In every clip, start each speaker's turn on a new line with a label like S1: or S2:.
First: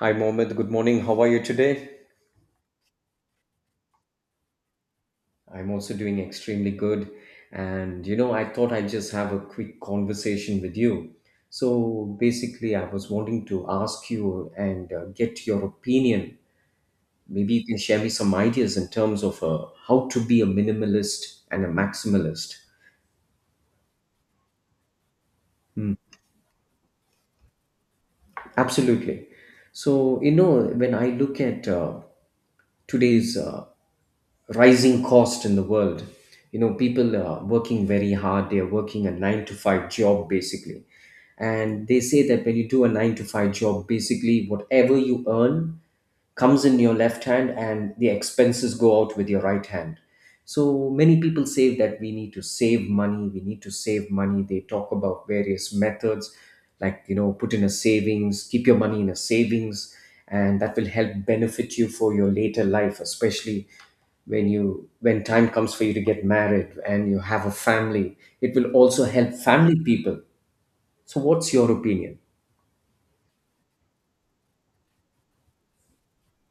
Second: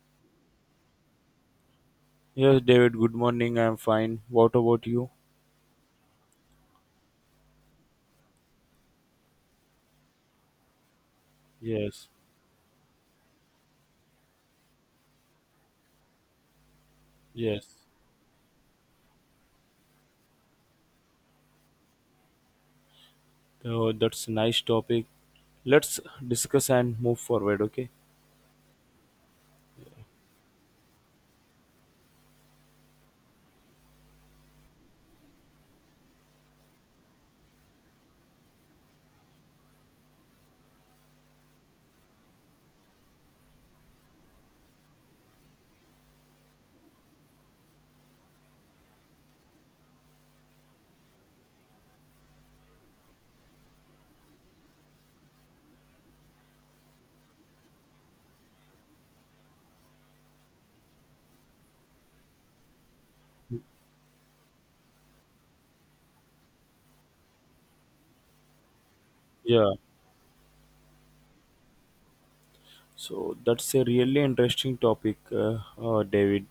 S1: Hi, Mohammed. Good morning. How are you today?
S2: Yes, David, good morning. I'm fine. What about you?
S1: I'm also doing extremely good. And you know, I thought I'd just have a quick conversation with you.
S2: Yes,
S1: So basically, I was wanting to ask you and get your opinion. Maybe you
S2: yes.
S1: can share me some ideas in terms of how to be a minimalist and a maximalist.
S2: So that's a nice topic.
S1: Hmm.
S2: Let's discuss and move forward, okay?
S1: Absolutely. So, you know, when I look at today's rising cost in the world. You know, people are working very hard. They are working a nine to five job basically. And they say that when you do a nine to five job, basically whatever you earn comes in your left hand and the expenses go out with your right hand. So many people say that we need to save money, we need to save money. They talk about various methods, like, you know, put in a savings, keep your money in a savings, and that will help benefit you for your later life, especially when time comes for you to get married and you have a family. It will also help
S2: Yeah.
S1: family people. So what's your opinion?
S2: So that's a really interesting topic, David.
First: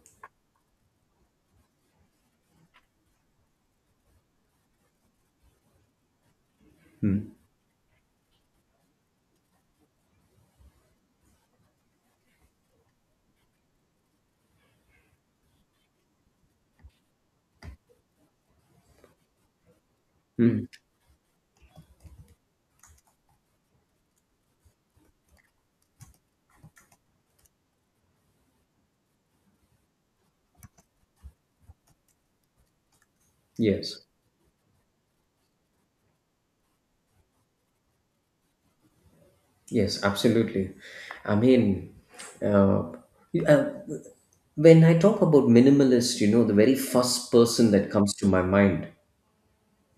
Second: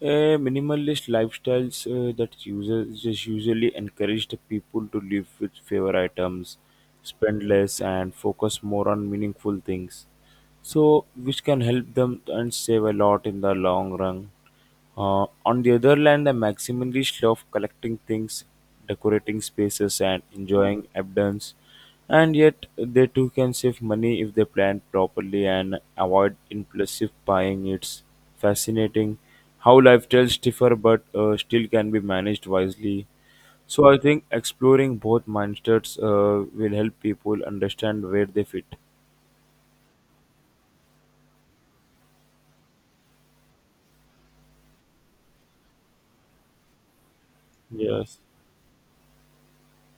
S2: A minimalist lifestyles that uses just usually encourage the people to live with fewer items,
S1: Hmm.
S2: spend less, and focus more on meaningful things. So, which can help them and save a lot in the long run. On the other hand, the maximalist love collecting things, decorating spaces, and
S1: Hmm.
S2: enjoying abundance. And yet, they too can save money if they plan properly and avoid impulsive buying. It's fascinating how lifestyles differ but still can be managed wisely. So, I
S1: Yes.
S2: think exploring both mindsets will help people understand where they fit.
S1: Yes, absolutely. I mean, uh, you- uh, when I talk about minimalist, you know, the very first person that comes
S2: Yes.
S1: to my mind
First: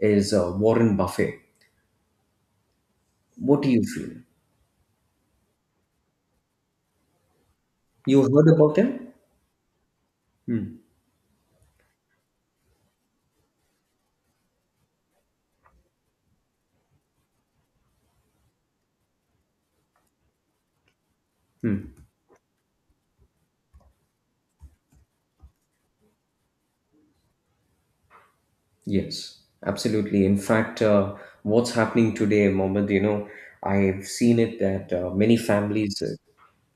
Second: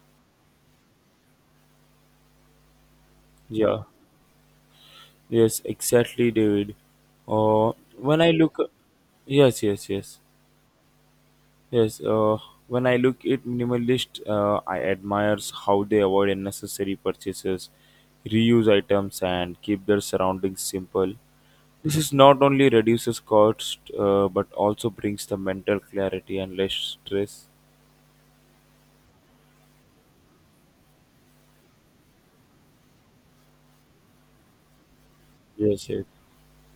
S1: is Warren Buffett. What do
S2: Yeah.
S1: you feel?
S2: Yes, exactly, David. Uh, when
S1: You
S2: I
S1: heard
S2: look,
S1: about him?
S2: yes, yes, yes.
S1: Hmm.
S2: Yes, when I look at minimalist, I admires how they avoid unnecessary purchases, reuse items, and keep their surroundings simple.
S1: Hmm.
S2: This is not only reduces cost, but also brings the mental clarity and less stress.
S1: Yes, absolutely. In fact, what's happening today, Mohammed, you know, I've seen it that many
S2: Yes,
S1: families
S2: yes,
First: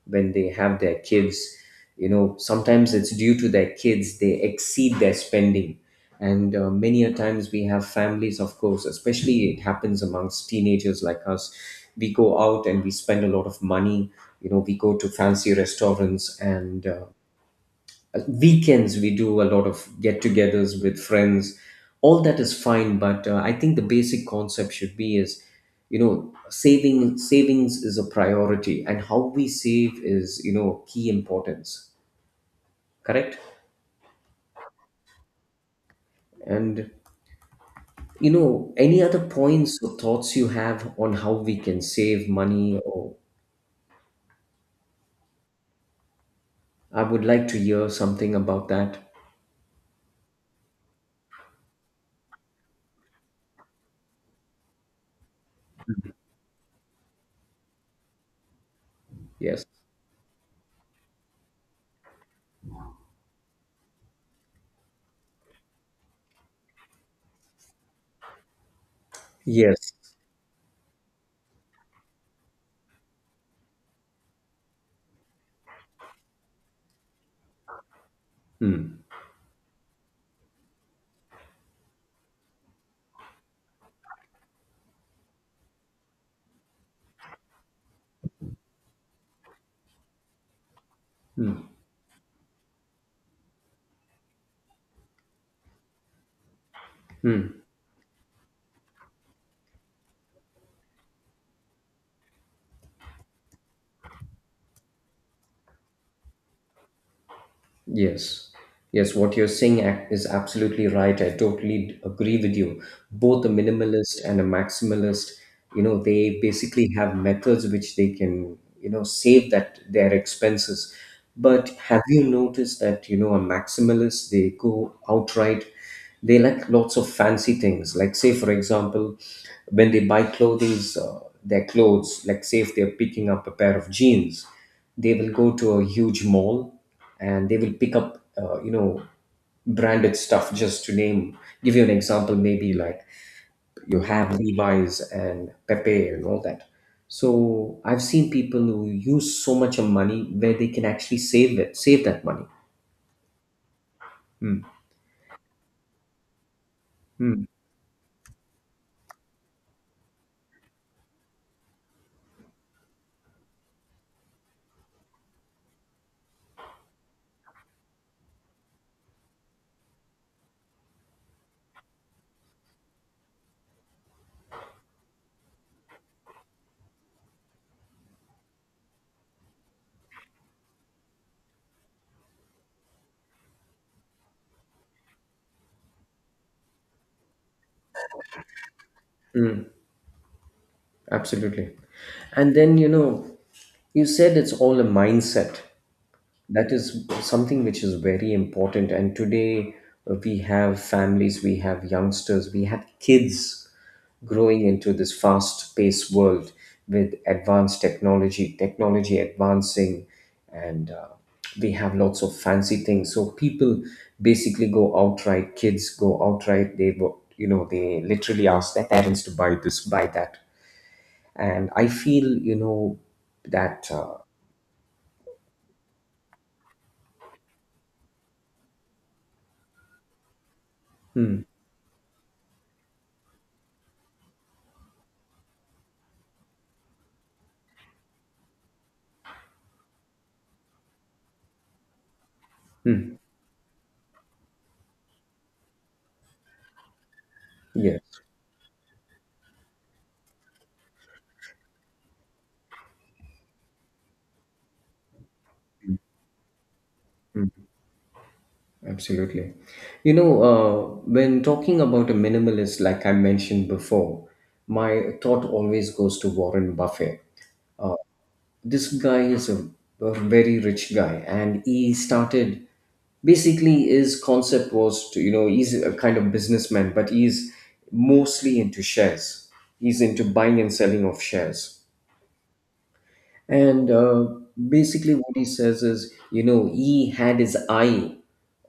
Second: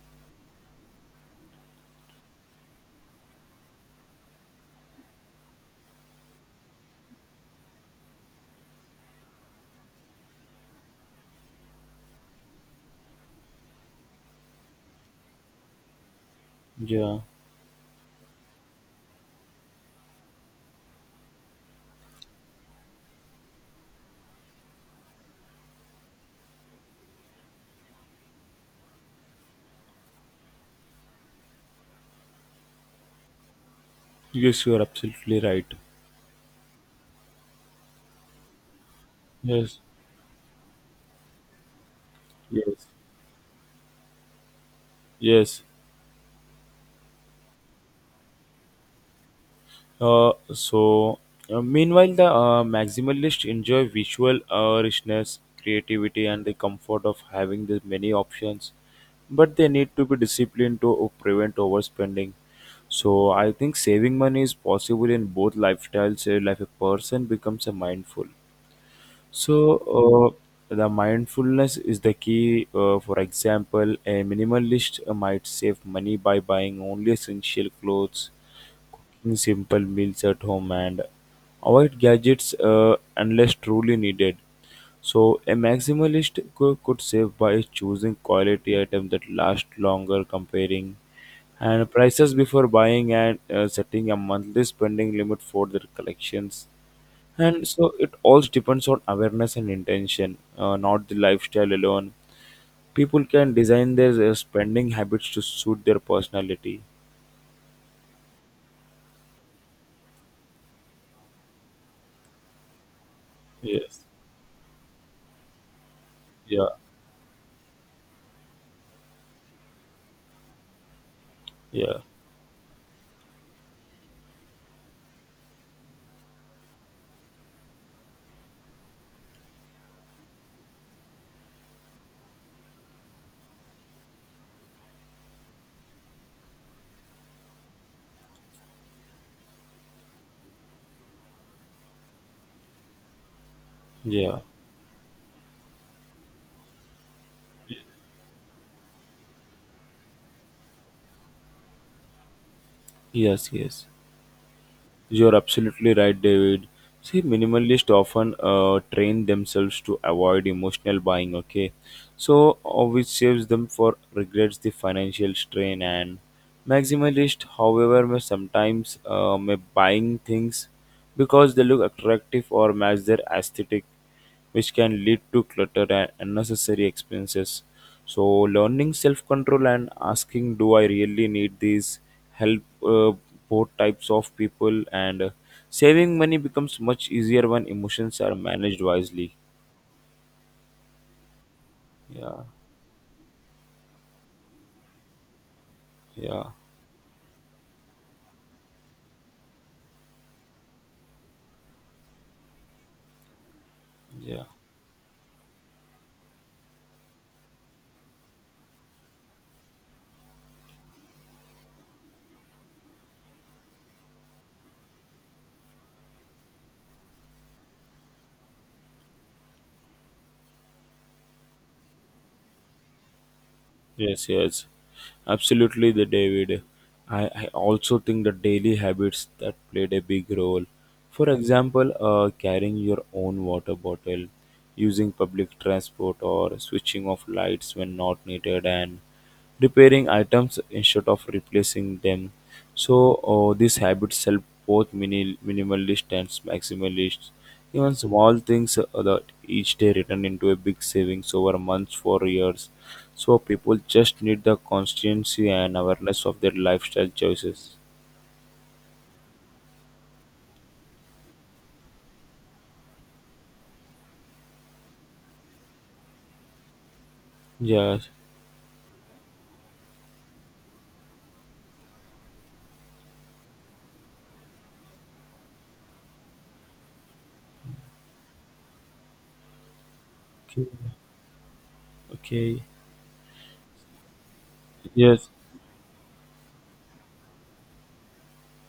S1: when they have their kids, you know, sometimes it's due to their kids they exceed their spending. And many a times we have families, of course, especially it happens amongst teenagers like us. We go out and we spend a lot of money, you know, we go to fancy restaurants, and
S2: yeah.
S1: weekends we do a lot of get-togethers with friends. All that is fine, but I think the basic concept should be is, you know, savings is a priority, and how we save is, you know, key importance. Correct?
S2: Yes, you are absolutely right.
S1: And, you know, any other points
S2: Yes,
S1: or thoughts you have on how we can save money,
S2: yes,
S1: or
S2: yes.
S1: I would like to hear something about that?
S2: Uh, so, meanwhile, the maximalist enjoy visual richness, creativity, and the comfort of having the many options, but
S1: Yes.
S2: they need to be disciplined to prevent overspending. So, I think saving money is possible in both lifestyles. Like a person becomes a mindful. So,
S1: Yes.
S2: uh, the mindfulness is the key. For example, a minimalist might save money by buying only essential clothes,
S1: Hmm.
S2: simple meals at home, and avoid gadgets unless truly needed. So, a maximalist could save by choosing quality items that last longer, comparing
S1: Hmm.
S2: and prices before buying, and setting a monthly spending limit for their collections.
S1: Hmm.
S2: And so, it all depends on awareness and intention, not the lifestyle alone. People can design their spending habits to suit their personality.
S1: Yes, yes, what you're saying is absolutely right. I totally agree with you. Both a
S2: Yes.
S1: minimalist and a maximalist, you know, they
S2: Yeah.
S1: basically have methods which they can, you know, save that their expenses. But
S2: Yeah.
S1: have you noticed that, you know, a maximalist, they go outright, they like lots of fancy things. Like say, for example, when they buy clothing, their clothes. Like say, if they're picking up a pair of jeans, they will go to a huge mall, and they will pick up, you know, branded stuff. Just to name, give you an example, maybe like you have
S2: Yeah.
S1: Levi's and Pepe and all that. So I've seen people who use so much of money where they can actually save it, save that money.
S2: Yes, yes.
S1: Hmm.
S2: You're absolutely right, David. See,
S1: Hmm.
S2: minimalists often train themselves to avoid emotional buying, okay? So, which saves them for regrets the financial strain. And maximalist, however, may sometimes may buying things because they look attractive or match their aesthetic, which can lead to clutter and unnecessary expenses. So, learning self control and asking, do I really need this? Help uh, both types of people, and saving money becomes much easier when emotions are managed wisely.
S1: Absolutely.
S2: Yeah,
S1: And then, you know, you said it's all a mindset.
S2: yeah,
S1: That is something which is very important. And today we have families, we have youngsters, we have kids
S2: yeah.
S1: growing into this fast paced world with advanced technology, technology advancing, and we have lots of fancy things. So people basically go outright, kids go outright, they, you know, they literally ask their parents to buy this, buy that. And I feel, you know, that
S2: Yes, yes, absolutely, the David. I also think the daily habits that played a big role. For
S1: hmm,
S2: example, carrying your own water bottle, using public transport, or switching off lights when not needed, and repairing items instead of replacing them. So
S1: hmm,
S2: this habit helps both minimalist and maximalists. Even
S1: yes,
S2: small things that each day return into a big savings over months for years. So people just need the constancy and awareness of their lifestyle
S1: hmm,
S2: choices.
S1: absolutely, you know, when talking about a minimalist, like I mentioned before, my thought always goes to Warren Buffett. uh,
S2: Yes.
S1: this guy is a very rich guy, and he started. Basically, his concept was to, you know, he's a kind of businessman, but he's mostly into shares. He's into buying
S2: Okay.
S1: and selling of shares.
S2: Okay.
S1: And basically,
S2: Yes.
S1: what he says is, you know, he had his eye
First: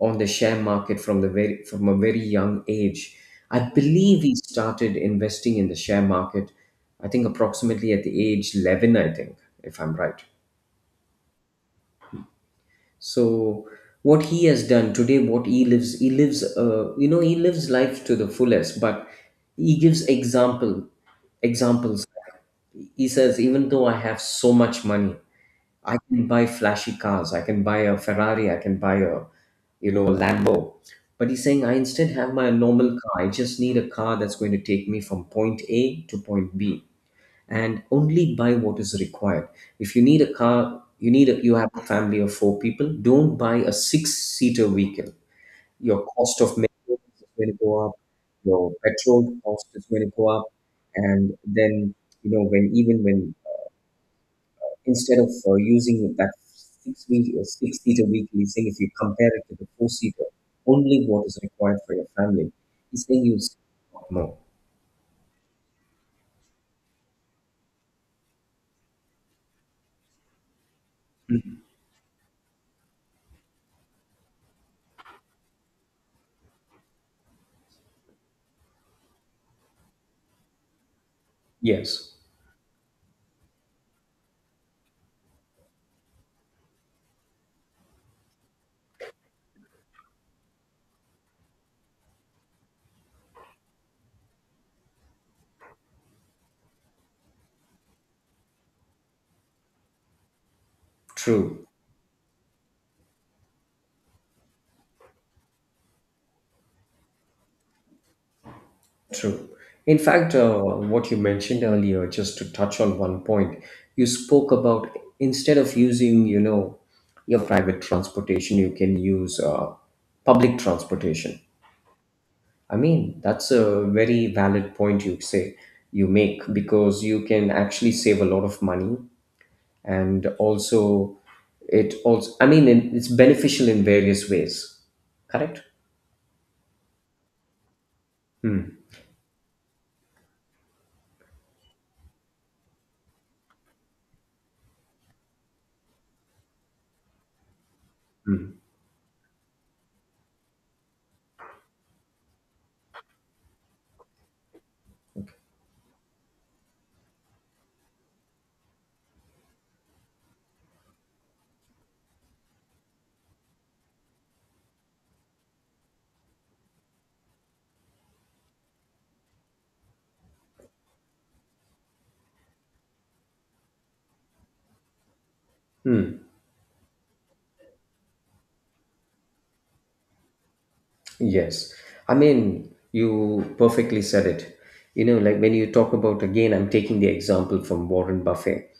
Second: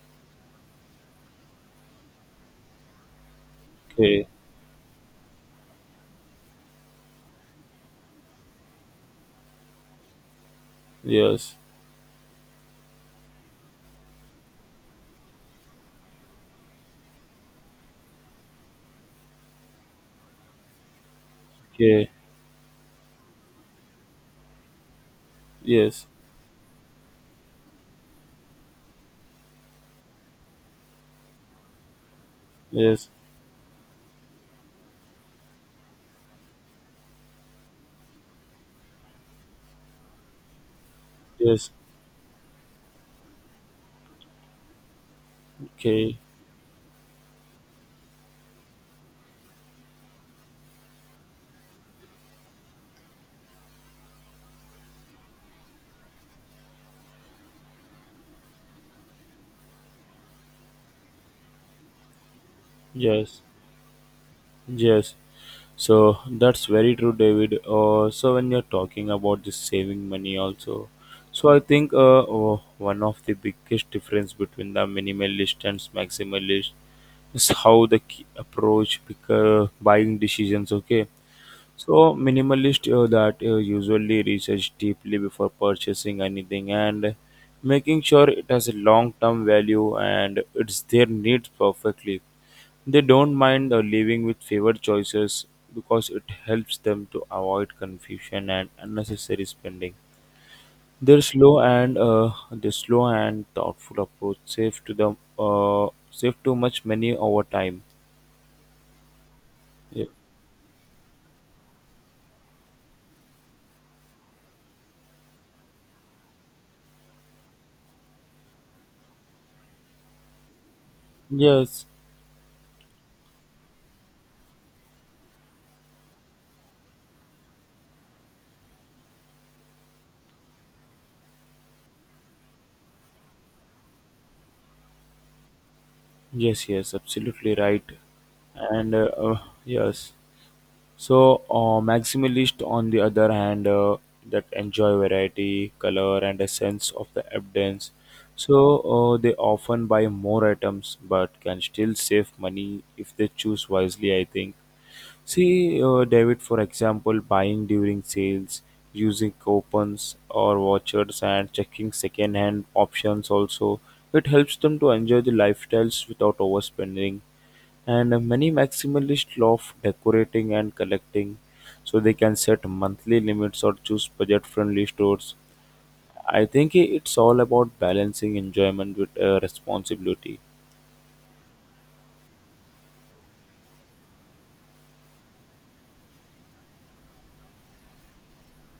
S1: on the share market from the very from a very young age. I believe
S2: Okay.
S1: he started investing in the share market. I think approximately at the age 11. I think, if I'm right.
S2: Yes.
S1: So what he has done today, what he lives, you know, he lives life to the fullest. But he gives examples.
S2: Okay.
S1: He says, even though I have so much money, I
S2: Yes.
S1: can buy flashy cars. I can buy a Ferrari. I can buy a Lambo. But he's saying, I instead have my normal
S2: Yes.
S1: car. I just need a car that's going to take me from point A to point B and only buy what is required. If you need a car, you
S2: Yes.
S1: have a family of four people. Don't buy a six-seater vehicle. Your
S2: Okay.
S1: cost of maintenance is going to go up. Your petrol cost is going to go up, and then, you know, when instead of using that six seater weekly thing, if you compare it to the four seater, only what is required for your family, he's saying you
S2: Yes.
S1: save a lot more.
S2: Yes. So that's very true, David. So when you're talking about this saving money also, so I
S1: Mhm.
S2: think one of the biggest difference between the minimalist and maximalist is how the key approach pick, buying decisions. Okay,
S1: Yes,
S2: so minimalist that usually research deeply before purchasing anything and making sure it has a long-term value and it's their needs perfectly. They don't mind living with favored choices because it helps them to avoid confusion and unnecessary spending. Their slow
S1: true,
S2: and uh, their slow and thoughtful approach save to them save too much money over time.
S1: true. In
S2: Ye-
S1: fact, what you mentioned earlier, just to touch on one point, you spoke about instead of using, you know, your private transportation, you can use public transportation.
S2: Yes,
S1: I mean, that's a very valid point you make, because you can actually save a lot of money, and also, it also, I mean, it's beneficial in various ways. Correct?
S2: yes, yes, absolutely right. And yes. So, maximalist, on the other hand, that enjoy variety, color, and a sense of the abundance. So, they often buy more items but can still save money if they choose wisely, I think. See, David, for example, buying during sales, using coupons or vouchers, and checking second hand options also. It helps them to enjoy the lifestyles without overspending, and many maximalists love decorating and collecting, so they can set monthly limits or choose budget friendly stores.
S1: Hmm.
S2: I think it's all about balancing enjoyment with responsibility.
S1: Yes. I mean, you perfectly said it. You know, like when you talk about, again, I'm taking the example from Warren Buffett.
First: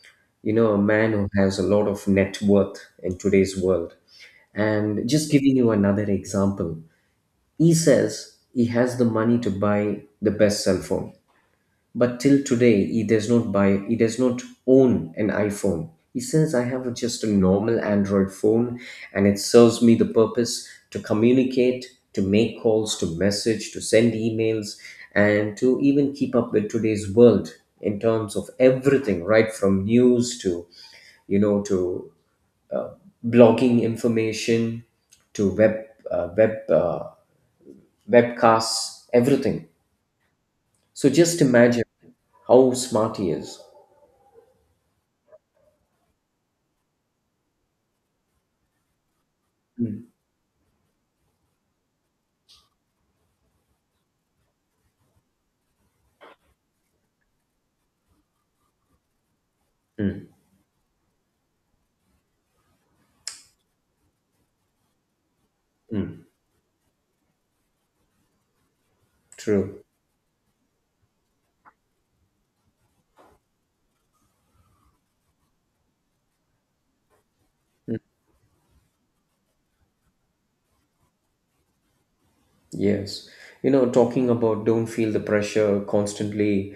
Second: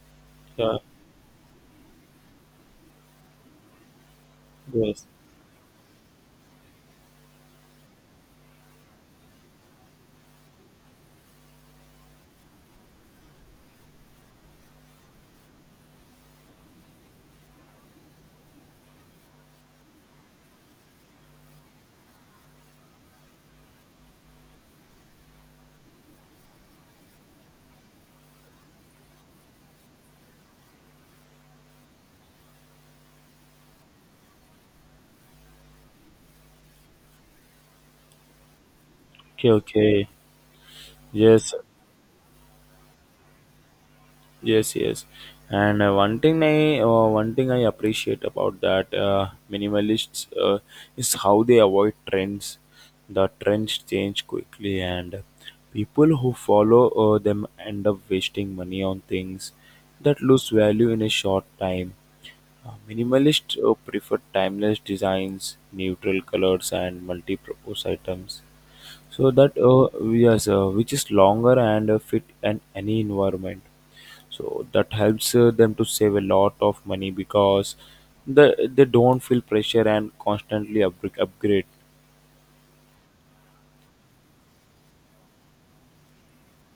S1: You know, a man who has a lot of net worth in today's world. And just giving you another example, he says he has the money to buy the best cell phone, but till today, he does not own an iPhone. He says, I have just a normal Android phone, and it serves me the purpose to communicate, to make calls, to message, to send emails, and to even keep up with today's world, in terms of everything, right from news to, you know, to blogging information, to web, uh, web uh, webcasts,
S2: Okay,
S1: everything.
S2: okay,
S1: So just
S2: yes.
S1: imagine how smart he is.
S2: Yes, yes. And one thing I appreciate about that
S1: Mm.
S2: minimalists is how they avoid trends. The trends change quickly, and people who follow them end up wasting money on things that lose value in a short time. Minimalists prefer timeless designs, neutral colors, and multi-purpose items. So that
S1: True.
S2: which is longer and fit in any environment, so that helps them to save a lot of money because they don't feel pressure and constantly upgrade.
S1: Yes. You know, talking about don't feel the pressure constantly,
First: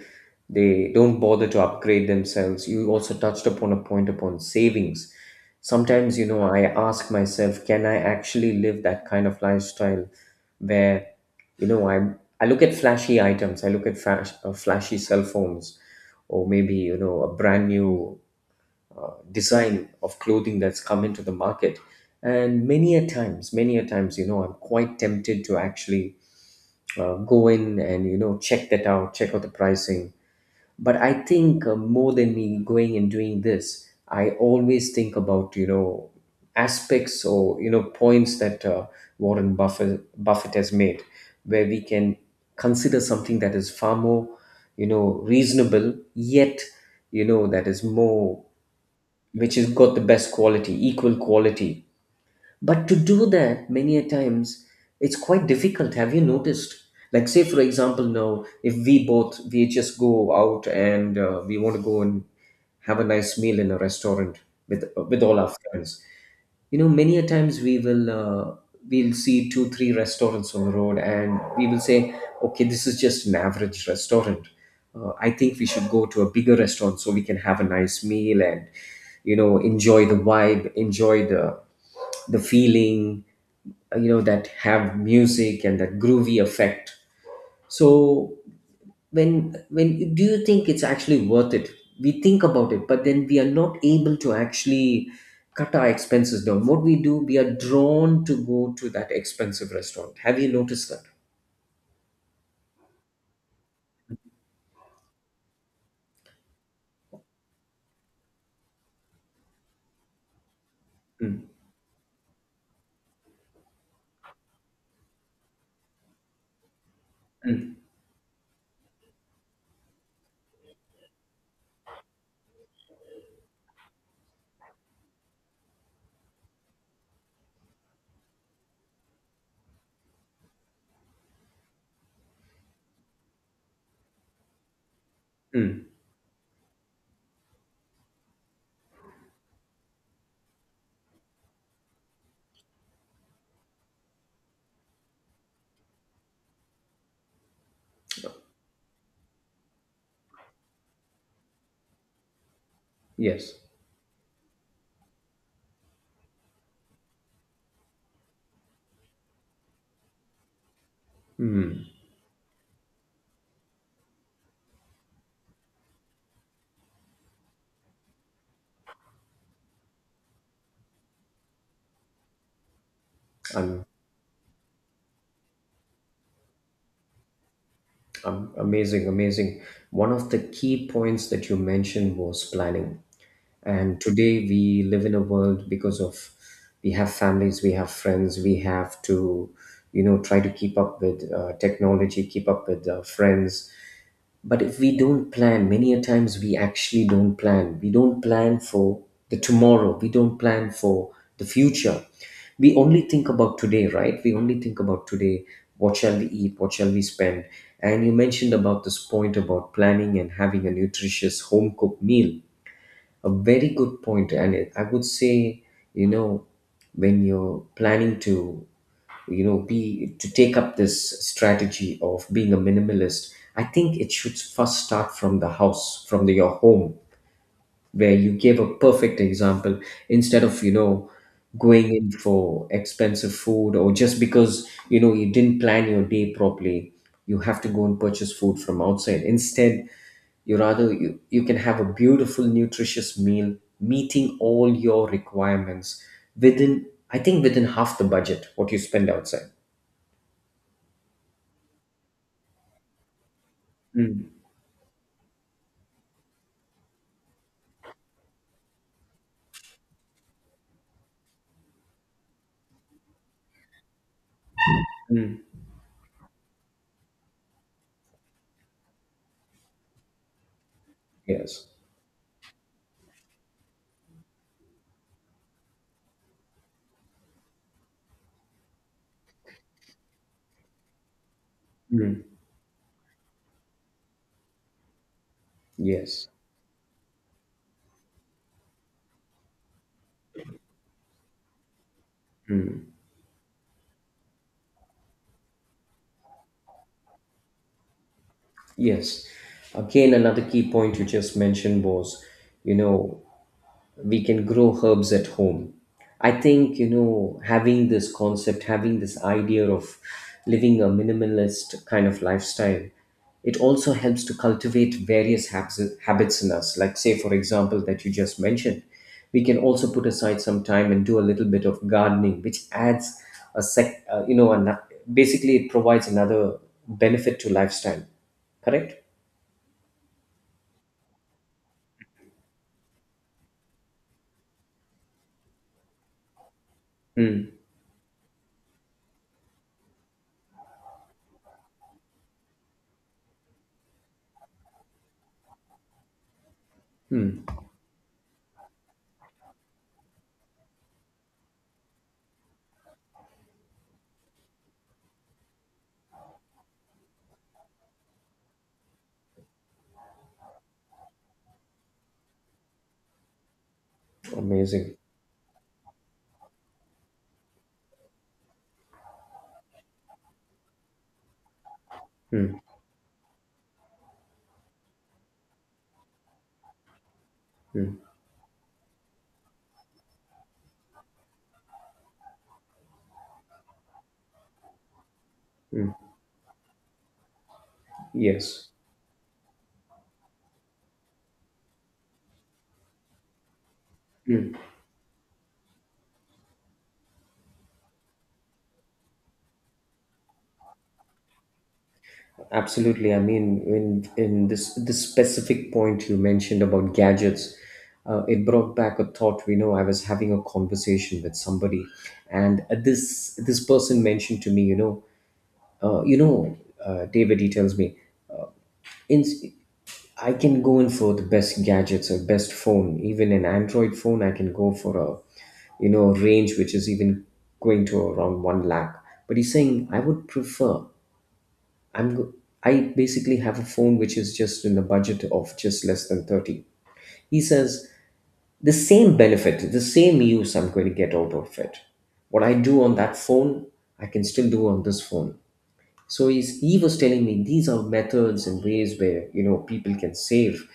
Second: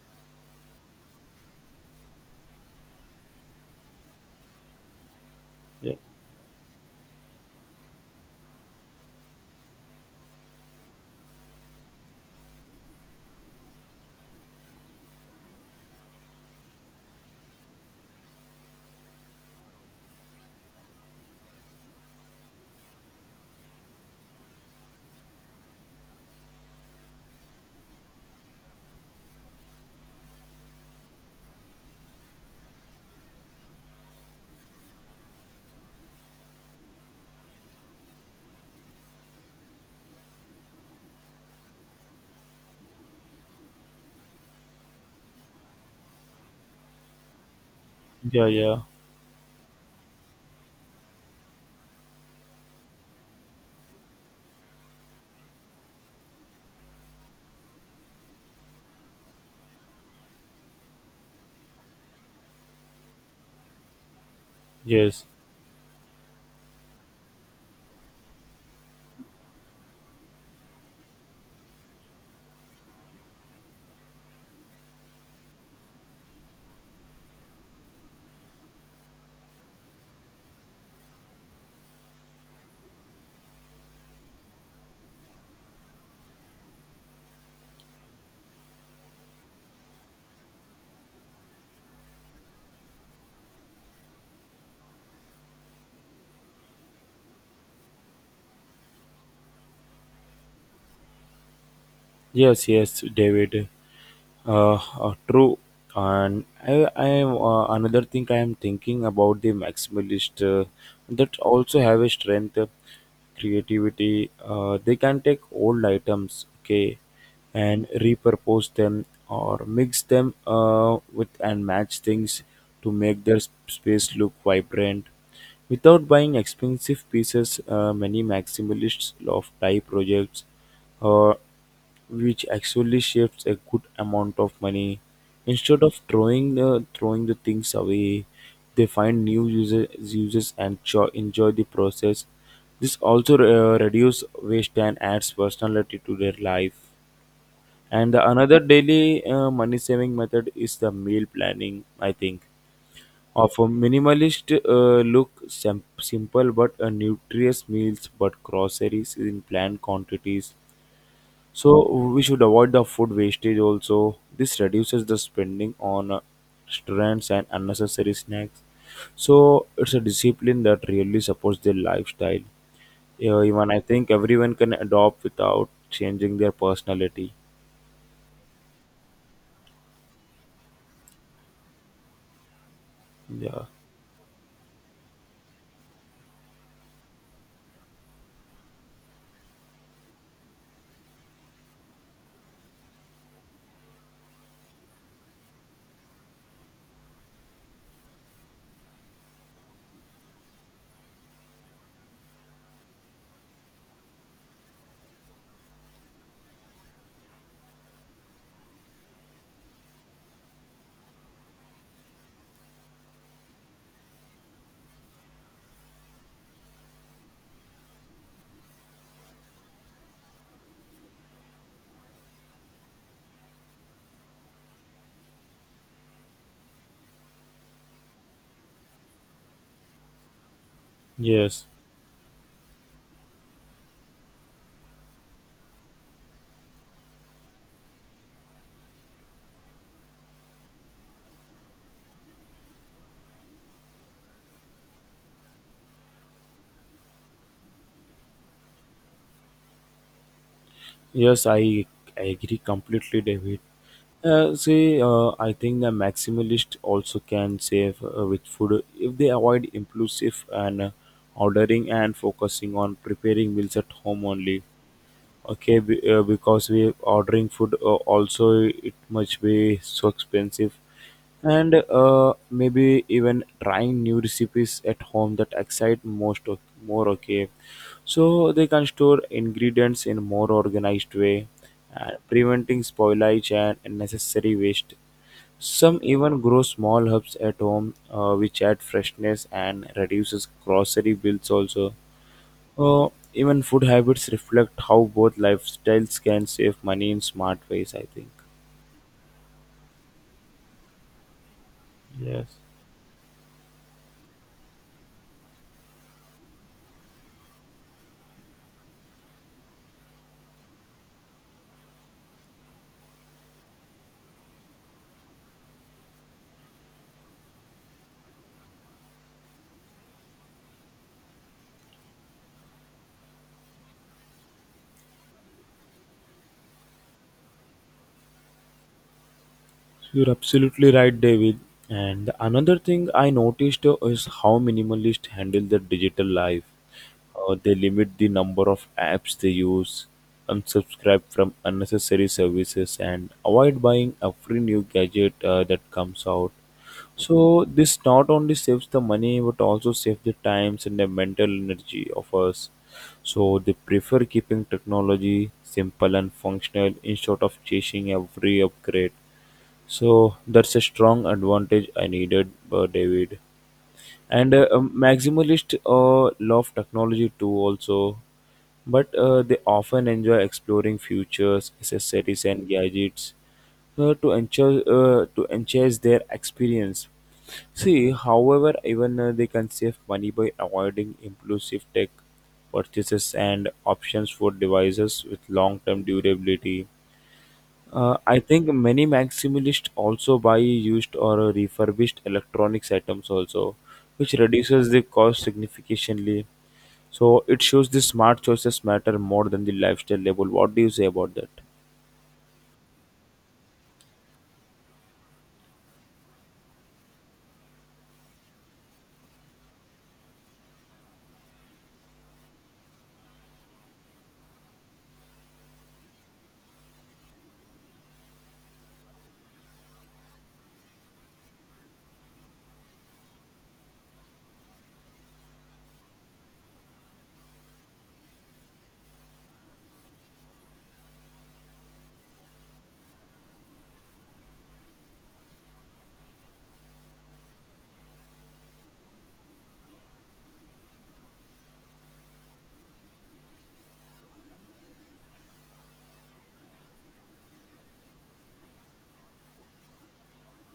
S1: they don't bother to upgrade themselves. You also touched upon a point upon savings.
S2: Yeah,
S1: Sometimes, you know, I ask myself, can I actually live that kind of lifestyle where, you know, I look at flashy items, I look at flashy cell phones, or maybe, you know, a brand new design of clothing that's come into the market. And many a times, you know, I'm quite tempted to actually go in and, you know, check that out, check out the pricing. But I think more than me going and doing this, I always think about, you know, aspects, or, you know, points that Warren Buffett has made, where we can consider something that is far more, you know, reasonable, yet, you know, that is more,
S2: yeah, yeah,
S1: which has got the best quality, equal quality. But to do that, many a times, it's quite difficult. Have you noticed? Like, say, for example, now, if we both, we just go out and we want to go and have a nice meal in a restaurant with
S2: yes,
S1: all our friends. You know, many a times we'll see two three restaurants on the road, and we will say, okay, this is just an average restaurant. I think we should go to a bigger restaurant so we can have a nice meal and, you know, enjoy the vibe, enjoy the feeling, you know, that have music and that groovy effect. So when do you think it's actually worth it? We think about it, but then we are not able to actually cut our expenses down. What we do, we are drawn to go to that expensive restaurant. Have you noticed that?
S2: yes, yes, David. True, and I am another thing I am thinking about the maximalist that
S1: Mm.
S2: also have a strength, creativity. They can take old items, okay,
S1: Mm.
S2: and repurpose them or mix them with and match things to make their space look vibrant. Without buying expensive pieces, many maximalists love tie projects uh, which actually saves a good amount of money. Instead
S1: Mm.
S2: of throwing the things away, they find new uses and enjoy the process. This also reduces waste and adds personality to their life. And the another daily money saving method is the meal planning. I think of
S1: Yes.
S2: a minimalist simple but a nutritious meals, but groceries in planned quantities, so
S1: Mm.
S2: we should avoid the food wastage also. This reduces the spending on restaurants and unnecessary snacks. So it's a discipline that really supports their lifestyle. Yeah, even I
S1: I'm
S2: think everyone can adopt without changing their personality.
S1: Amazing, amazing. One of the key points that you mentioned was planning.
S2: Yeah.
S1: And today we live in a world, because of, we have families, we have friends, we have to, you know, try to keep up with technology, keep up with friends, but if we don't plan, many a times we actually don't plan. We don't plan for the tomorrow. We don't plan for the future. We only think about today, right? We only think about today. What shall we eat? What shall we spend? And you mentioned about this point about planning and having a nutritious home cooked meal. A very good point. I would say, you know, when you're planning to you know be to take up this strategy of being a minimalist, I think it should first start from the house, your home, where you gave a perfect example. Instead of
S2: Yes.
S1: going in for expensive food, or just because you didn't plan your day properly, you have to go and purchase food from outside. Instead, you can have a beautiful nutritious meal meeting all your requirements within, I think, within half the budget what you spend outside.
S2: Yes, I agree completely, David.
S1: Mm.
S2: See, I think the maximalist also can save with food if they avoid impulsive and ordering and focusing on preparing meals at home only.
S1: Mm.
S2: Okay, because we ordering food also, it must be so expensive.
S1: Yes,
S2: And maybe even trying new recipes at home that excite most more, okay, so they can store ingredients in more organized way and preventing spoilage and unnecessary waste. Some
S1: yes,
S2: even grow small herbs at home which add freshness and reduces grocery bills also. uh, Even food habits reflect how both lifestyles can save money in smart ways, I think.
S1: yes. Again, another key point you just mentioned was,
S2: Yes.
S1: you know, we can grow herbs at home. I think, having this concept, having this idea of living a minimalist kind of lifestyle, it also helps to cultivate various habits in us. Like, say, for example, that you just mentioned, we can also put aside some time and do a little bit of gardening, which adds a sec, you know, an- basically, it provides another benefit to lifestyle. Correct?
S2: You're absolutely right, David. And another thing I noticed is how minimalists handle their digital life.
S1: Hmm.
S2: They limit the number of apps they use, unsubscribe from unnecessary services, and avoid buying every new gadget that comes out.
S1: Hmm.
S2: So this not only saves the money but also saves the times and the mental energy of us. So they prefer keeping technology simple and functional instead of chasing every upgrade. So that's a strong advantage I needed, David. And
S1: Amazing.
S2: maximalist love technology too, also, but they often enjoy exploring futures, accessories,
S1: Hmm.
S2: and gadgets to enhance their experience.
S1: Hmm.
S2: See, however, even they can save money by avoiding impulsive tech purchases and options for devices with long-term durability. I think
S1: Yes.
S2: many maximalists also buy used or refurbished electronics items also, which reduces the cost significantly. So it shows the smart choices matter more than the lifestyle level. What do you say about that?
S1: Absolutely. I mean, in this specific point you mentioned about gadgets, it brought back a thought. We know I was having a conversation with somebody, and this person mentioned to me, uh, you know, David. He tells me, in I can go in for the best gadgets or best phone, even an Android phone. I can go for a range which is even going to around 1 lakh. But he's saying I would prefer, I'm go- I basically have a phone which is just in a budget of just less than 30. He says the same benefit, the same use I'm going to get out of it. What I do on that phone, I can still do on this phone. So he was telling me these are methods and ways where people can save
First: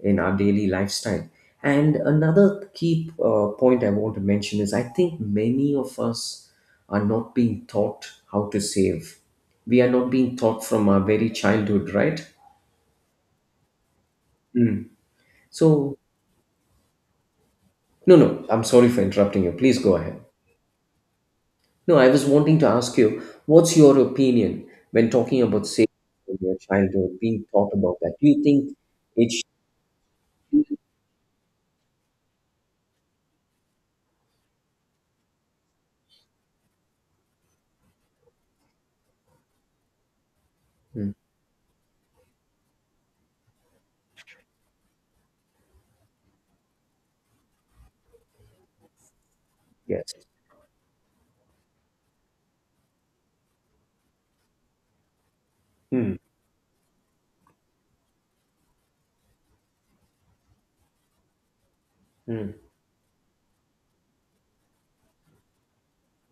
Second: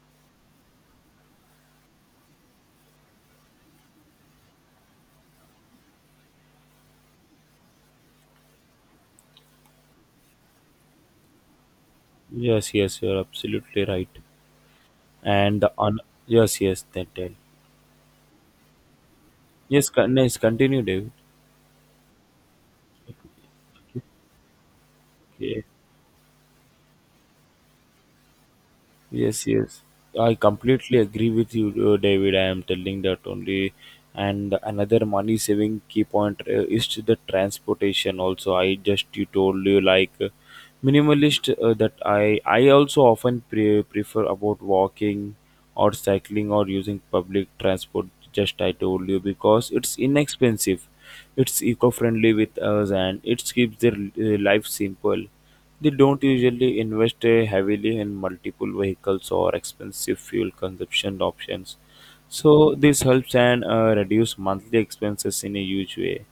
S1: in our daily lifestyle. And another key point I want to mention is, I think many of us are not being taught how to save. We are not being taught from our very childhood, right?
S2: Yes, yes, you're absolutely right.
S1: Mm.
S2: And the
S1: So.
S2: yes, yes, then tell.
S1: No, no, I'm sorry for interrupting you. Please
S2: Yes,
S1: go ahead.
S2: nice. Continue, David.
S1: No, I was wanting to ask you, what's your opinion when talking
S2: Okay.
S1: about saving in your childhood, being taught about that? Do you think it?
S2: Yes, yes. I completely agree with you, David. I am telling that only. And another money saving key point is to the transportation. Also, I just you told you like
S1: Hmm,
S2: minimalist that I also often prefer about walking or cycling or using public transport. Just I told you because it's
S1: yes.
S2: inexpensive, it's eco friendly with us, and it keeps their life simple. They
S1: Hmm.
S2: don't usually invest heavily in multiple vehicles or expensive fuel consumption options.
S1: Hmm.
S2: So this helps and reduce monthly expenses in a huge way.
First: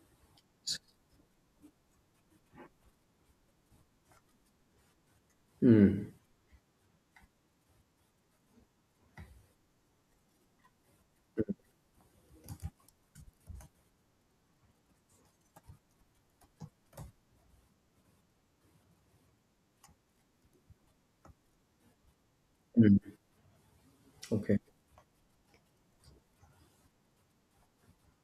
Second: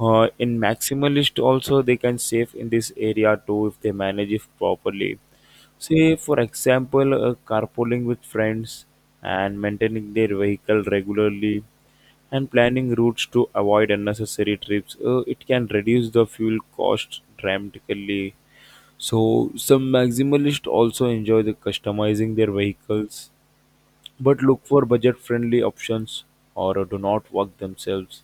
S2: In maximalist also, they can save in this area too if they manage it properly.
S1: Mm,
S2: Say for example carpooling with friends and maintaining their vehicle regularly and planning routes to avoid unnecessary trips. It can reduce the fuel cost dramatically, so some maximalists also enjoy the customizing their
S1: mm,
S2: vehicles, but
S1: okay.
S2: look for budget-friendly options or do not work themselves.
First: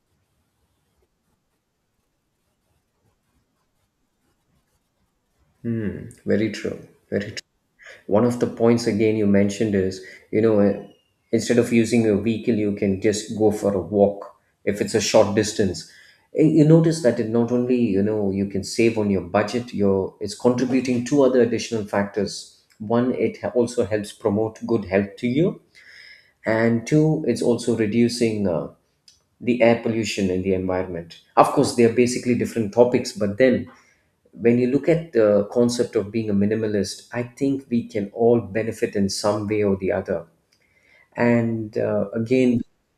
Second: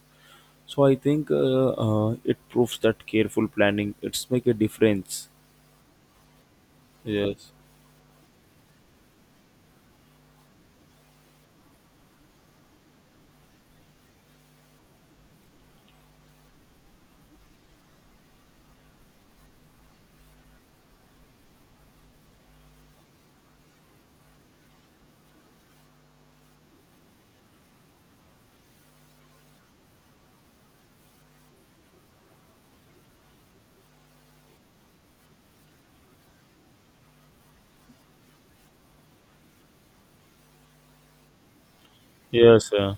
S2: So I think it proves that careful planning it's make a difference.
S1: Mm, very true. Very true.
S2: Yes.
S1: One of the points again you mentioned is, you know, uh, instead of using your vehicle, you can just go for a walk if it's a short distance. You notice that it not only, you can save on your budget, your it's contributing two other additional factors. One, also helps promote good health to you, and two, it's also reducing the air pollution in the environment. Of course, they are basically different topics, but then when you look at the concept of being a minimalist, I think we can all benefit in some way or the other. And
S2: Yes.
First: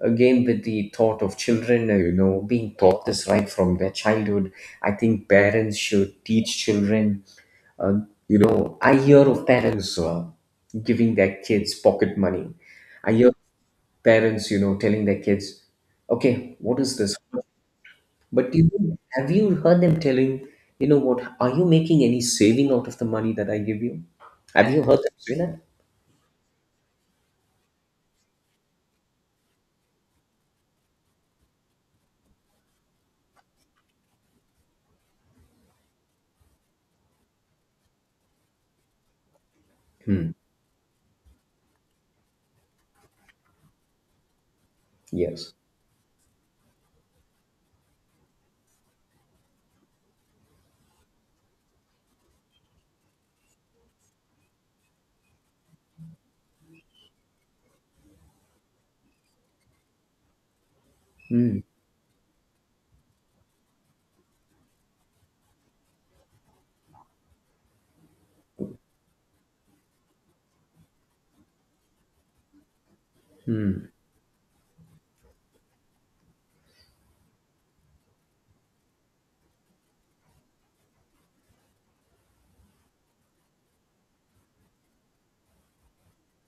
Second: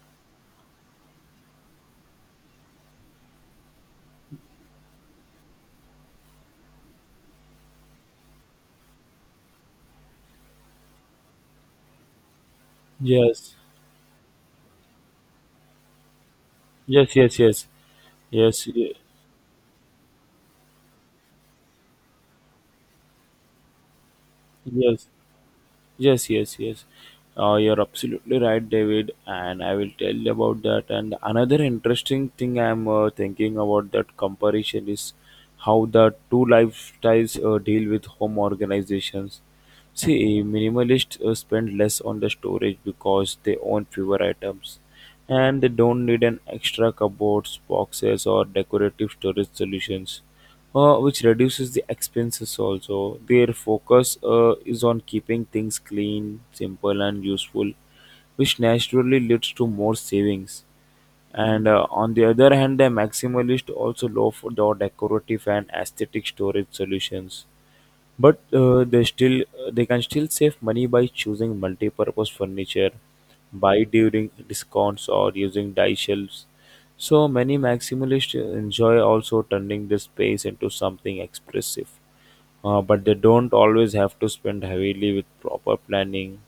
S1: again with the thought of children, being taught this right from their childhood, I think parents should teach children. Uh, I hear of parents giving their kids pocket money. I hear
S2: Yes.
S1: parents, telling their kids, "Okay, what is
S2: Yes.
S1: this?"
S2: Yes. Yes.
S1: But
S2: Yes.
S1: have you heard them telling, you know what, are you making any saving out of the money that I give you? Have you heard
S2: Yes.
S1: them say that?
S2: Yes, yes, yes. You're absolutely right, David. And I will tell you about that. And another interesting thing I'm thinking about that comparison is how the two lifestyles deal with home organizations.
S1: Hmm.
S2: See, minimalists spend less on the storage because they own fewer items
S1: Yes.
S2: and they don't need an extra cupboards, boxes, or decorative storage solutions which reduces the expenses also. Their focus is on keeping things clean, simple, and useful, which naturally leads to more savings.
S1: Hmm.
S2: And on the other hand, the maximalist also look for the decorative and aesthetic storage solutions but they can still save money by choosing multi-purpose furniture, buy
S1: Hmm.
S2: during discounts or using die shelves. So many maximalists enjoy also turning the space into something expressive. But they don't always have to spend heavily with proper planning.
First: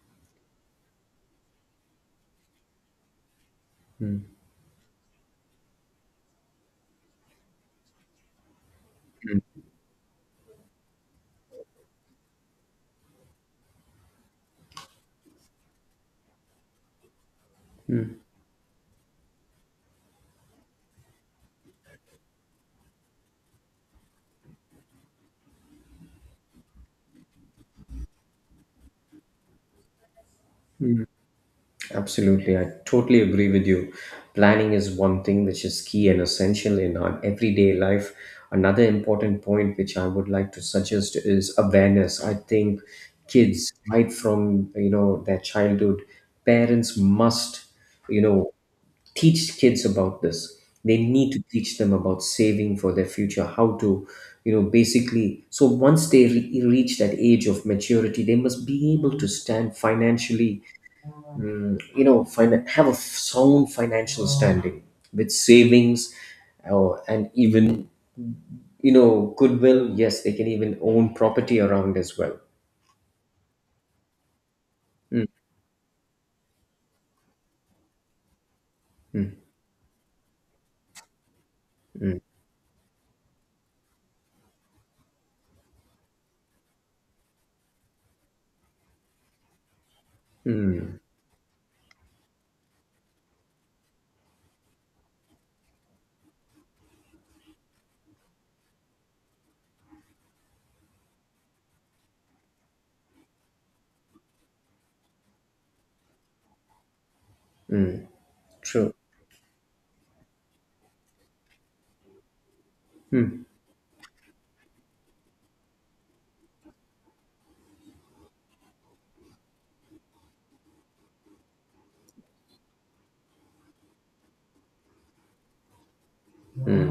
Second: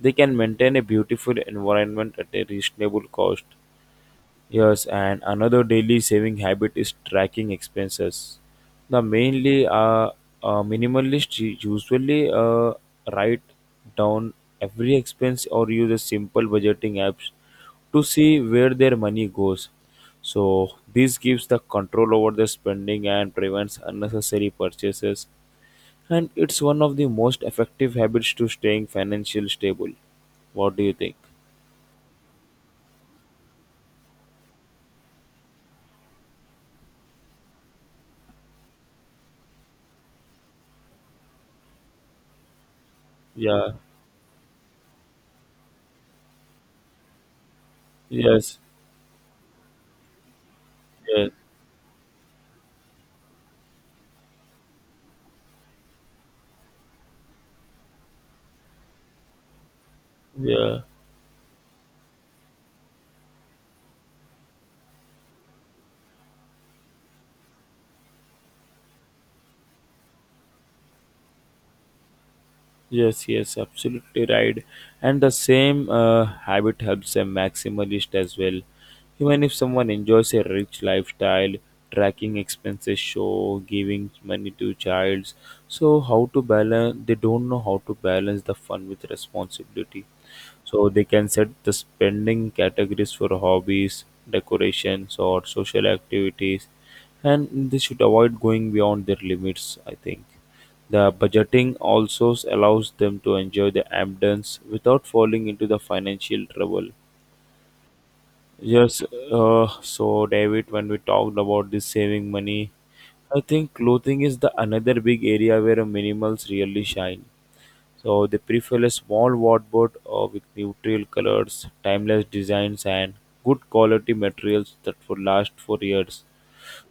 S2: They can maintain a beautiful environment at a reasonable cost. Yes, and another daily saving habit is tracking expenses. The mainly Minimalist usually write down every expense or use a simple budgeting apps to see where their money goes. So this gives the control over the spending and prevents unnecessary purchases. And it's one of the most effective habits to staying financially stable. What do you think?
S1: Absolutely. I totally agree with you. Planning is one thing which is key and essential in our everyday life. Another important point which I would like to suggest is awareness. I think
S2: Yeah.
S1: kids, right from their childhood, parents must you know
S2: Yes.
S1: teach kids about this. They
S2: Yeah.
S1: need to teach them about saving for their future. How to, basically, so once they reach that age of maturity, they must be able to stand financially,
S2: Yeah.
S1: have a sound financial standing with savings, and even, goodwill. Yes, they can even own property around as well.
S2: Yes, yes, absolutely right. And the same habit helps a maximalist as well. Even if someone enjoys a rich lifestyle, tracking expenses show, giving money to childs. So how to balance they don't know how to balance the fun with responsibility. So
S1: Hmm,
S2: they can set the spending categories for hobbies, decorations or social activities and they should avoid going beyond their limits, I think. The budgeting also allows them to enjoy the abundance without falling into the financial trouble.
S1: true.
S2: Yes, so David, when we talked about this saving money, I
S1: Hmm.
S2: think clothing is the another big area where minimals really shine. So they prefer a small wardrobe with neutral colors, timeless designs, and good quality materials that will last for years.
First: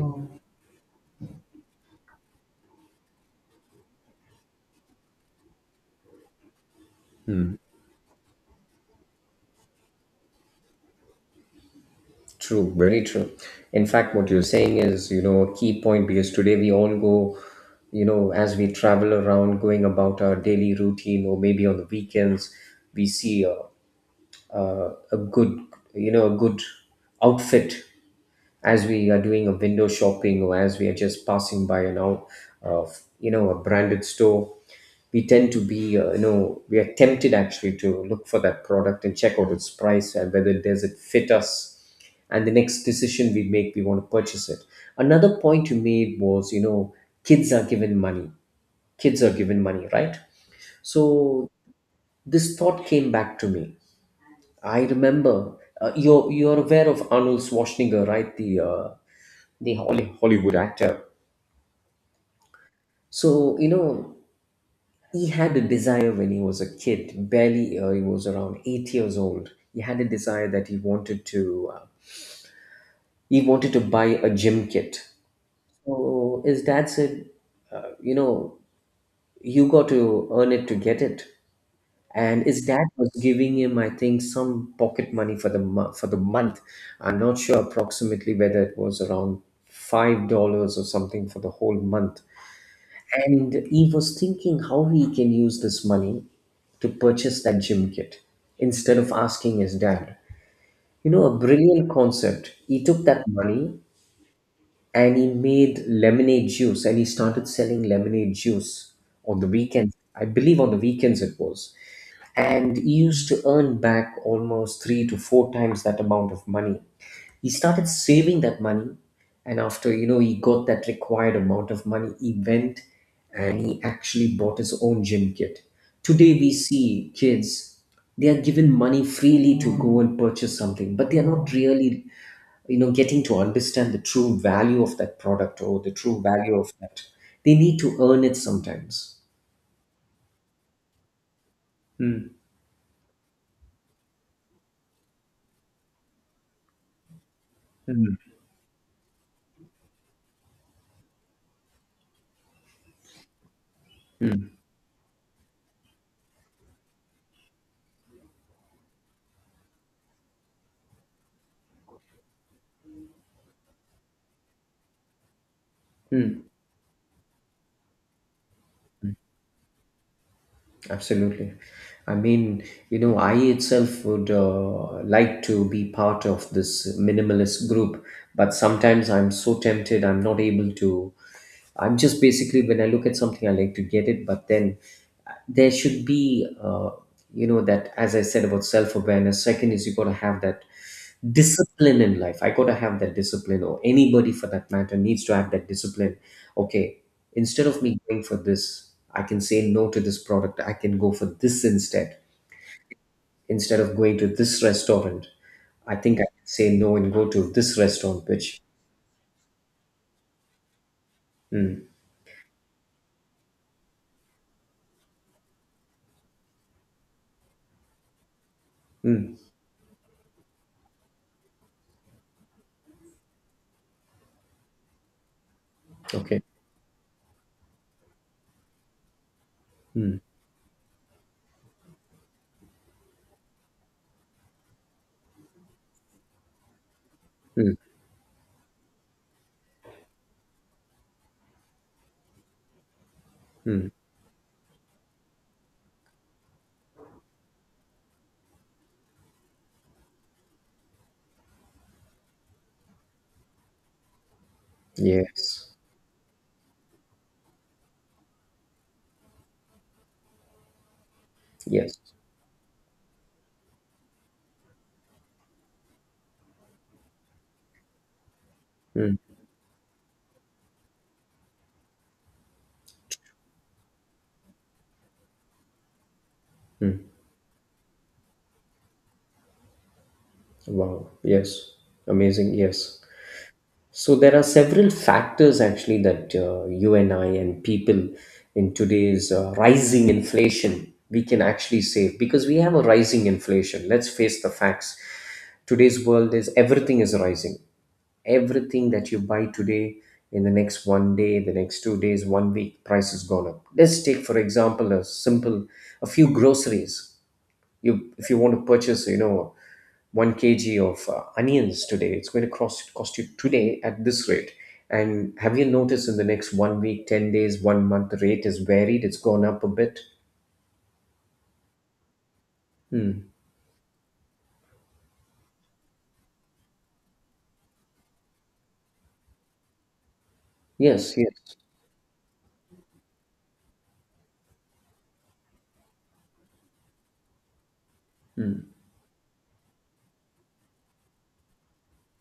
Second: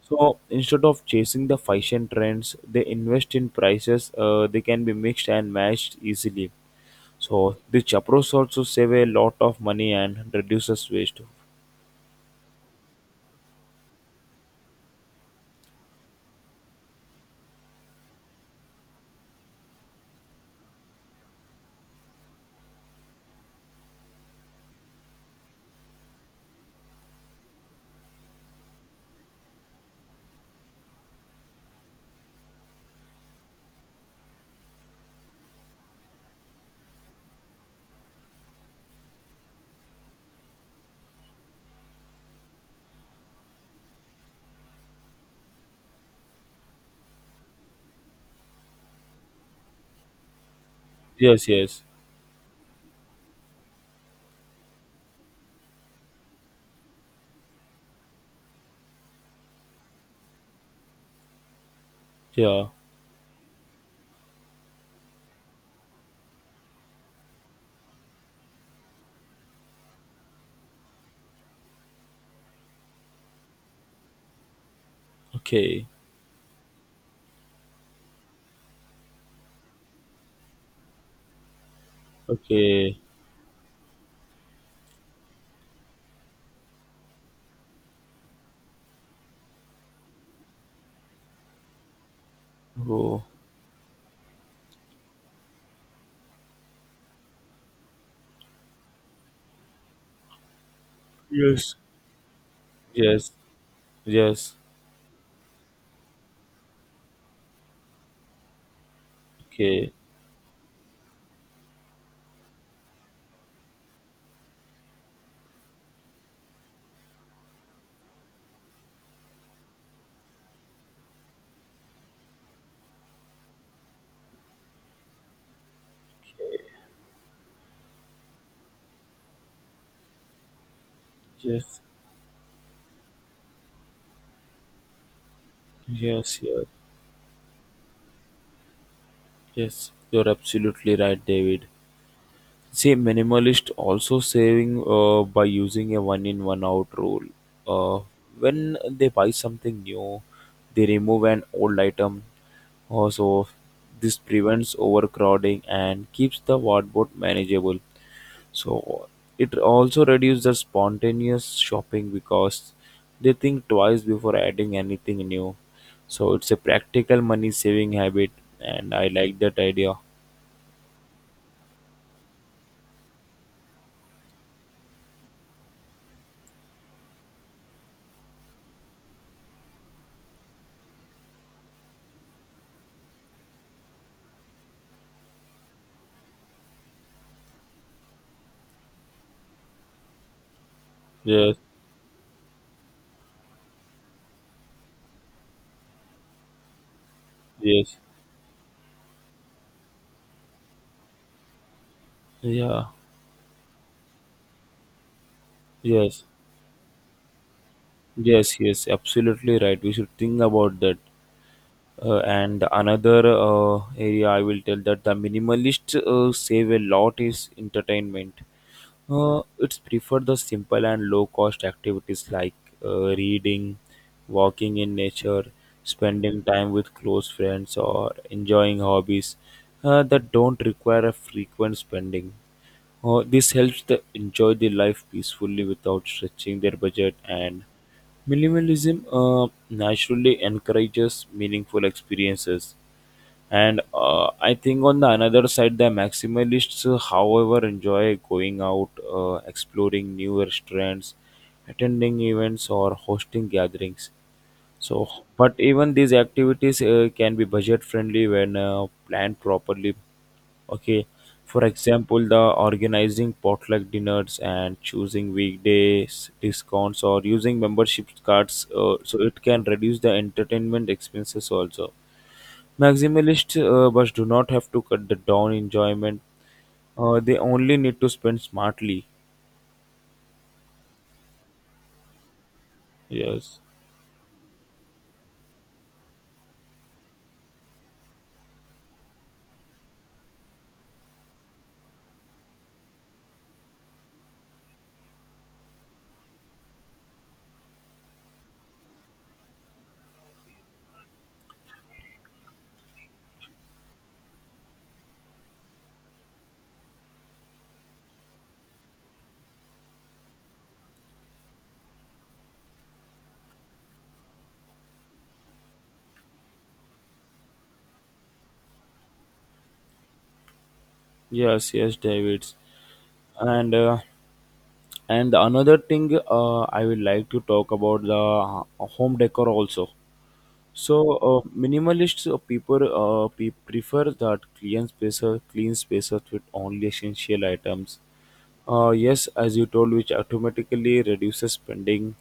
S2: So instead of chasing the fashion trends, they invest in prices. They can be mixed and matched easily. So this approach also save a lot of money and reduces waste.
S1: True, very true. In fact, what you're saying is, a key point, because today we all go, as we travel around, going about our daily routine, or maybe on the weekends, we see a good, a good outfit, as we are doing a window shopping, or as we are just passing by, of a branded store. We tend to be, we are tempted actually to look for that product and check out its price and whether does it fit us, and the next decision we make, we want to purchase it. Another point you made was, kids are given money, kids are given money, right?
S2: Yes,
S1: So
S2: yes,
S1: this thought came back to me. I remember, you're aware of Arnold Schwarzenegger, right? The the Hollywood actor.
S2: yeah.
S1: So, he had a desire when he was a kid. Barely he was around 8 years old. He had a desire that he wanted to buy a gym kit.
S2: Okay,
S1: So his dad said, uh, you know, you got to earn it to get it. And his dad
S2: okay.
S1: was giving him, I think, some pocket money for the for the month. I'm not sure approximately whether it was around $5 or something for the whole month.
S2: Oh,
S1: And he was thinking how he can use this money to purchase that gym kit instead of asking his dad. You know, a
S2: yes,
S1: brilliant concept. He took that
S2: yes,
S1: money
S2: yes.
S1: and he made lemonade juice, and he started selling lemonade juice on the
S2: Okay,
S1: weekends. I believe on the weekends it was. And he used to earn back almost three to four times that amount of money. He started saving that money. And after, he got that required amount of money, he went and he actually bought his own gym kit. Today we
S2: okay.
S1: see kids, they are given money freely to go and purchase something, but they are not
S2: Yes,
S1: really getting to understand the true value of that product, or the true
S2: yes,
S1: value
S2: yes.
S1: of that. They need to earn it sometimes.
S2: Yes, you're absolutely right, David.
S1: Mm,
S2: See, minimalist also saving by using a one in one out rule. Uh,
S1: mm,
S2: when they buy something new, they remove an old item. Also, this
S1: mm,
S2: prevents overcrowding and keeps the wardrobe manageable. So it also reduces the spontaneous shopping because they think twice before adding anything new. So
S1: mm.
S2: it's a practical money saving habit, and I like that idea.
S1: Absolutely. I mean, I itself would, like to be part of this minimalist group, but sometimes I'm so tempted, I'm not able to. I'm just basically, when I look at something, I like to get it, but then there should be, that, as I said, about self awareness. Second is, you got to have that
S2: Yes,
S1: discipline in life. I got to have that discipline, or anybody for that matter needs to have that discipline. Okay, instead of
S2: yes,
S1: me going for this, I can say no to this product. I can go for this instead.
S2: yeah.
S1: Instead of going to this restaurant, I think
S2: Yes,
S1: I can say no and go to this restaurant,
S2: yes,
S1: which.
S2: yes, absolutely right. We should think about that.
S1: Mm,
S2: And another area I will tell that the minimalist save a lot is entertainment.
S1: mm,
S2: It's prefer the simple and low cost activities like reading, walking in nature,
S1: okay.
S2: spending time with close friends, or enjoying hobbies that don't require a frequent spending. This helps them enjoy their life peacefully without stretching their budget, and
S1: Mm,
S2: minimalism naturally encourages meaningful experiences and I think on the another side the maximalists however enjoy going out exploring new restaurants attending events or hosting gatherings so but
S1: yes.
S2: even these activities can be budget friendly when planned properly. Okay. For
S1: Yes.
S2: example, the organizing potluck dinners and choosing weekdays discounts or using membership cards so it can reduce the entertainment expenses also. Maximalist but do not have to cut the down enjoyment. They only need to spend smartly.
S1: Wow. Yes. Amazing. Yes.
S2: Yes,
S1: So there are several factors actually that, you and I and people in today's rising inflation, we can actually save because we have a rising inflation. Let's face the facts. Today's world, is everything is rising. Everything that you buy today, in the next one day, the next 2 days, one week, price has gone up. Let's take for example a few groceries. You if you want to purchase, 1 kg of onions, today it's going to cost you today at this rate. And have you noticed in the next one week, 10 days, one month, the rate is varied? It's gone up a bit.
S2: yes, yes, David. And uh, and the another thing I would like to talk about the home decor also. So
S1: Yes, yes,
S2: minimalists people prefer that clean spaces, with only essential items. Yes, as you told, which automatically reduces spending.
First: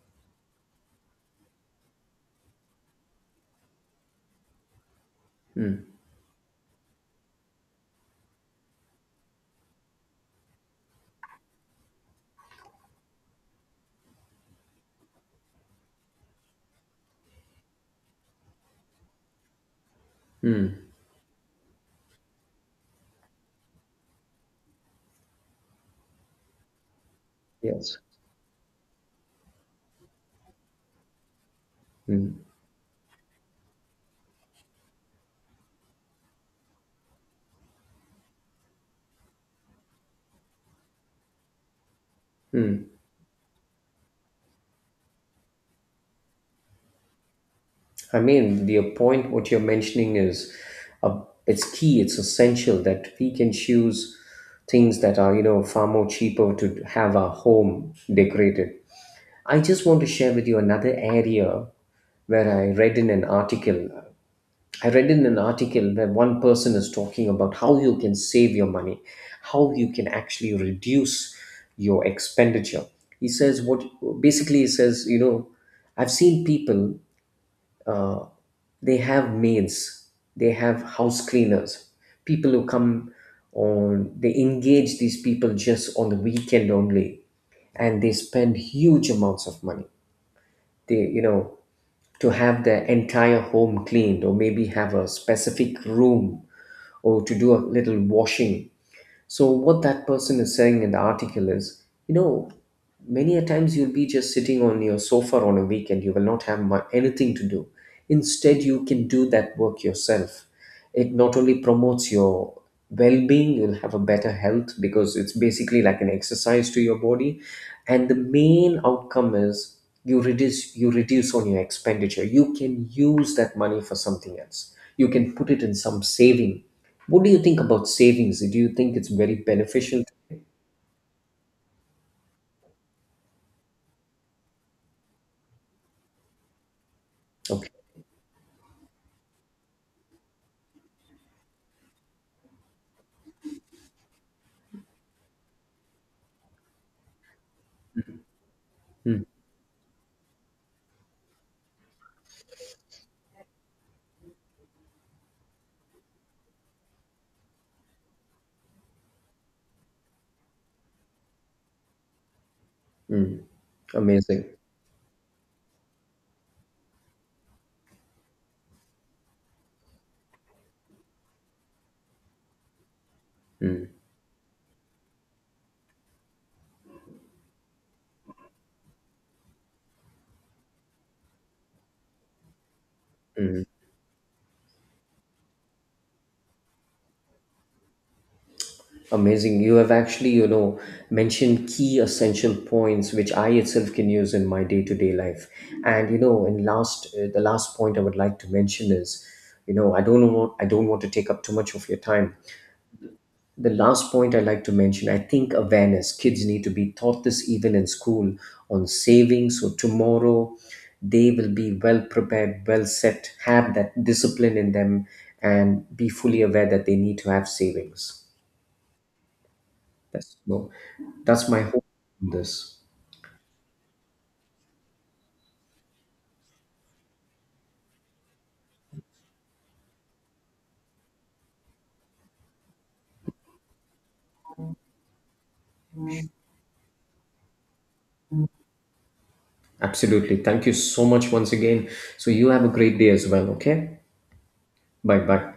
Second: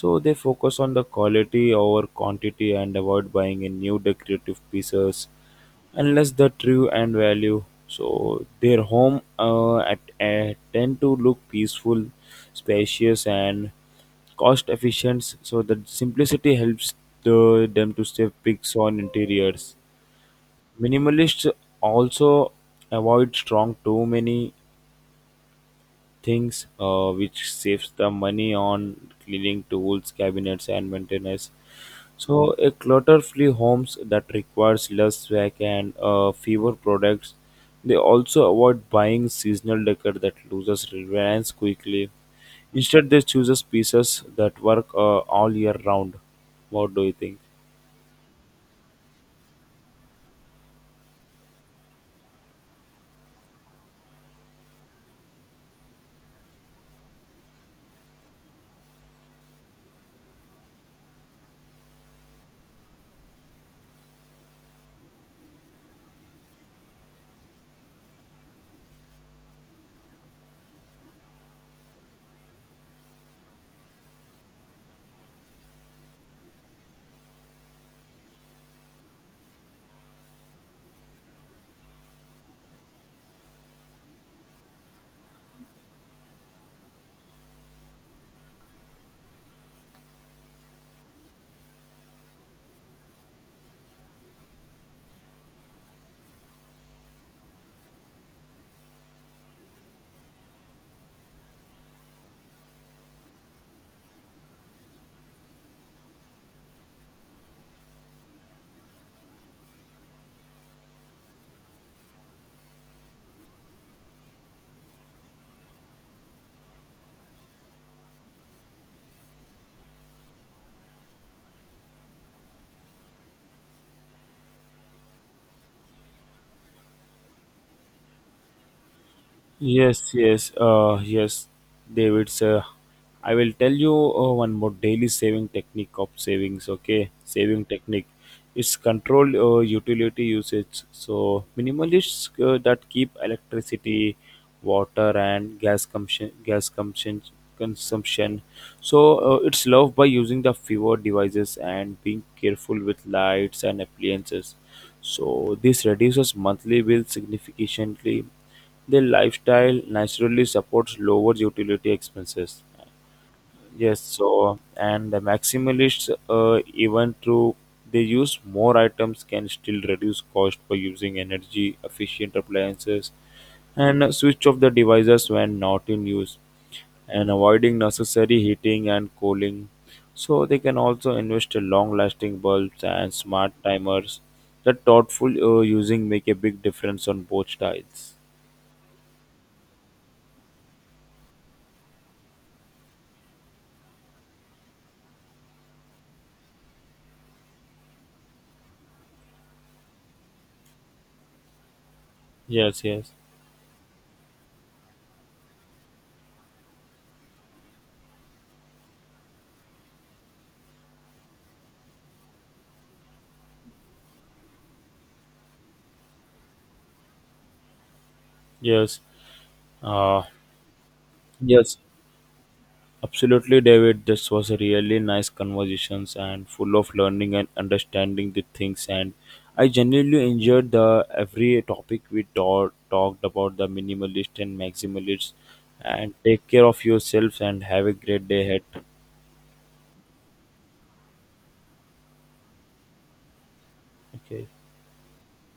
S2: So they focus on the quality over quantity and avoid buying in new decorative pieces unless the true and value. So their home at tend to look peaceful, spacious, and cost efficient. So the simplicity helps them to save pics on interiors. Minimalists also avoid strong too many things which saves
S1: yes.
S2: the money on cleaning tools cabinets and maintenance,
S1: Mm.
S2: so a clutter-free homes that requires less swag and fewer products. They also avoid buying seasonal decor that loses relevance quickly. Instead they chooses pieces that work all year round. What do you think?
S1: I mean, the point what you're mentioning is, uh, it's key, it's essential, that we can choose things that are, far more cheaper to have our home decorated. I just want to share with you another area where I read in an article. I read in an article where one person is talking about how you can save your money, how you can actually reduce your expenditure. He says, what basically he says, I've seen people, they have maids, they have house cleaners, people who come on, they engage these people just on the weekend only, and they spend huge amounts of money. They, to have their entire home cleaned, or maybe have a specific room, or to do a little washing. So, what that person is saying in the article is, many a times you'll be just sitting on your sofa on a weekend, you will not have mu anything to do. Instead, you can do that work yourself. It not only promotes your well being, you'll have a better health, because it's basically like an exercise to your body. And the main outcome is, you reduce on your expenditure. You can use that money for something else. You can put it in some saving. What do you think about savings? Do you think it's very beneficial?
S2: Yes, yes, yes, David. Sir, I will tell you one more daily saving technique of savings. Okay, saving
S1: Okay,
S2: technique. It's controlled utility usage. So minimalists that keep electricity, water, and gas consumption, gas consumption. So it's loved by using the fewer devices and being careful with lights and appliances. So this reduces monthly bill significantly, their lifestyle naturally supports lower utility expenses. Yes,
S1: amazing.
S2: so and the maximalists, even through they use more items, can still reduce cost by using energy efficient appliances and switch off the devices when not in use and avoiding necessary heating and cooling. So they can also invest in long-lasting bulbs and smart timers. The thoughtful using make a big difference on both sides.
S1: Amazing. You have actually, mentioned key essential points which I itself can use in my day-to-day life. And, and last the last point I would like to mention is, I don't know, I don't want to take up too much of your time.
S2: Yes, yes.
S1: The last point I'd like to mention, I think, awareness. Kids need to be taught this even in school on saving. So tomorrow they will be well prepared, well set, have that discipline in them, and be fully aware that they need to have savings.
S2: Yes, uh,
S1: That's, no, that's my
S2: yes,
S1: hope in this.
S2: absolutely, David. This was a really nice conversations and full of learning and understanding the things. And I genuinely enjoyed the every topic we talked about the minimalist and maximalist. And take care of yourselves and have a great day ahead.
S1: Absolutely. Thank you so much once again. So you have a great day as well, okay?
S2: Okay.
S1: Bye bye.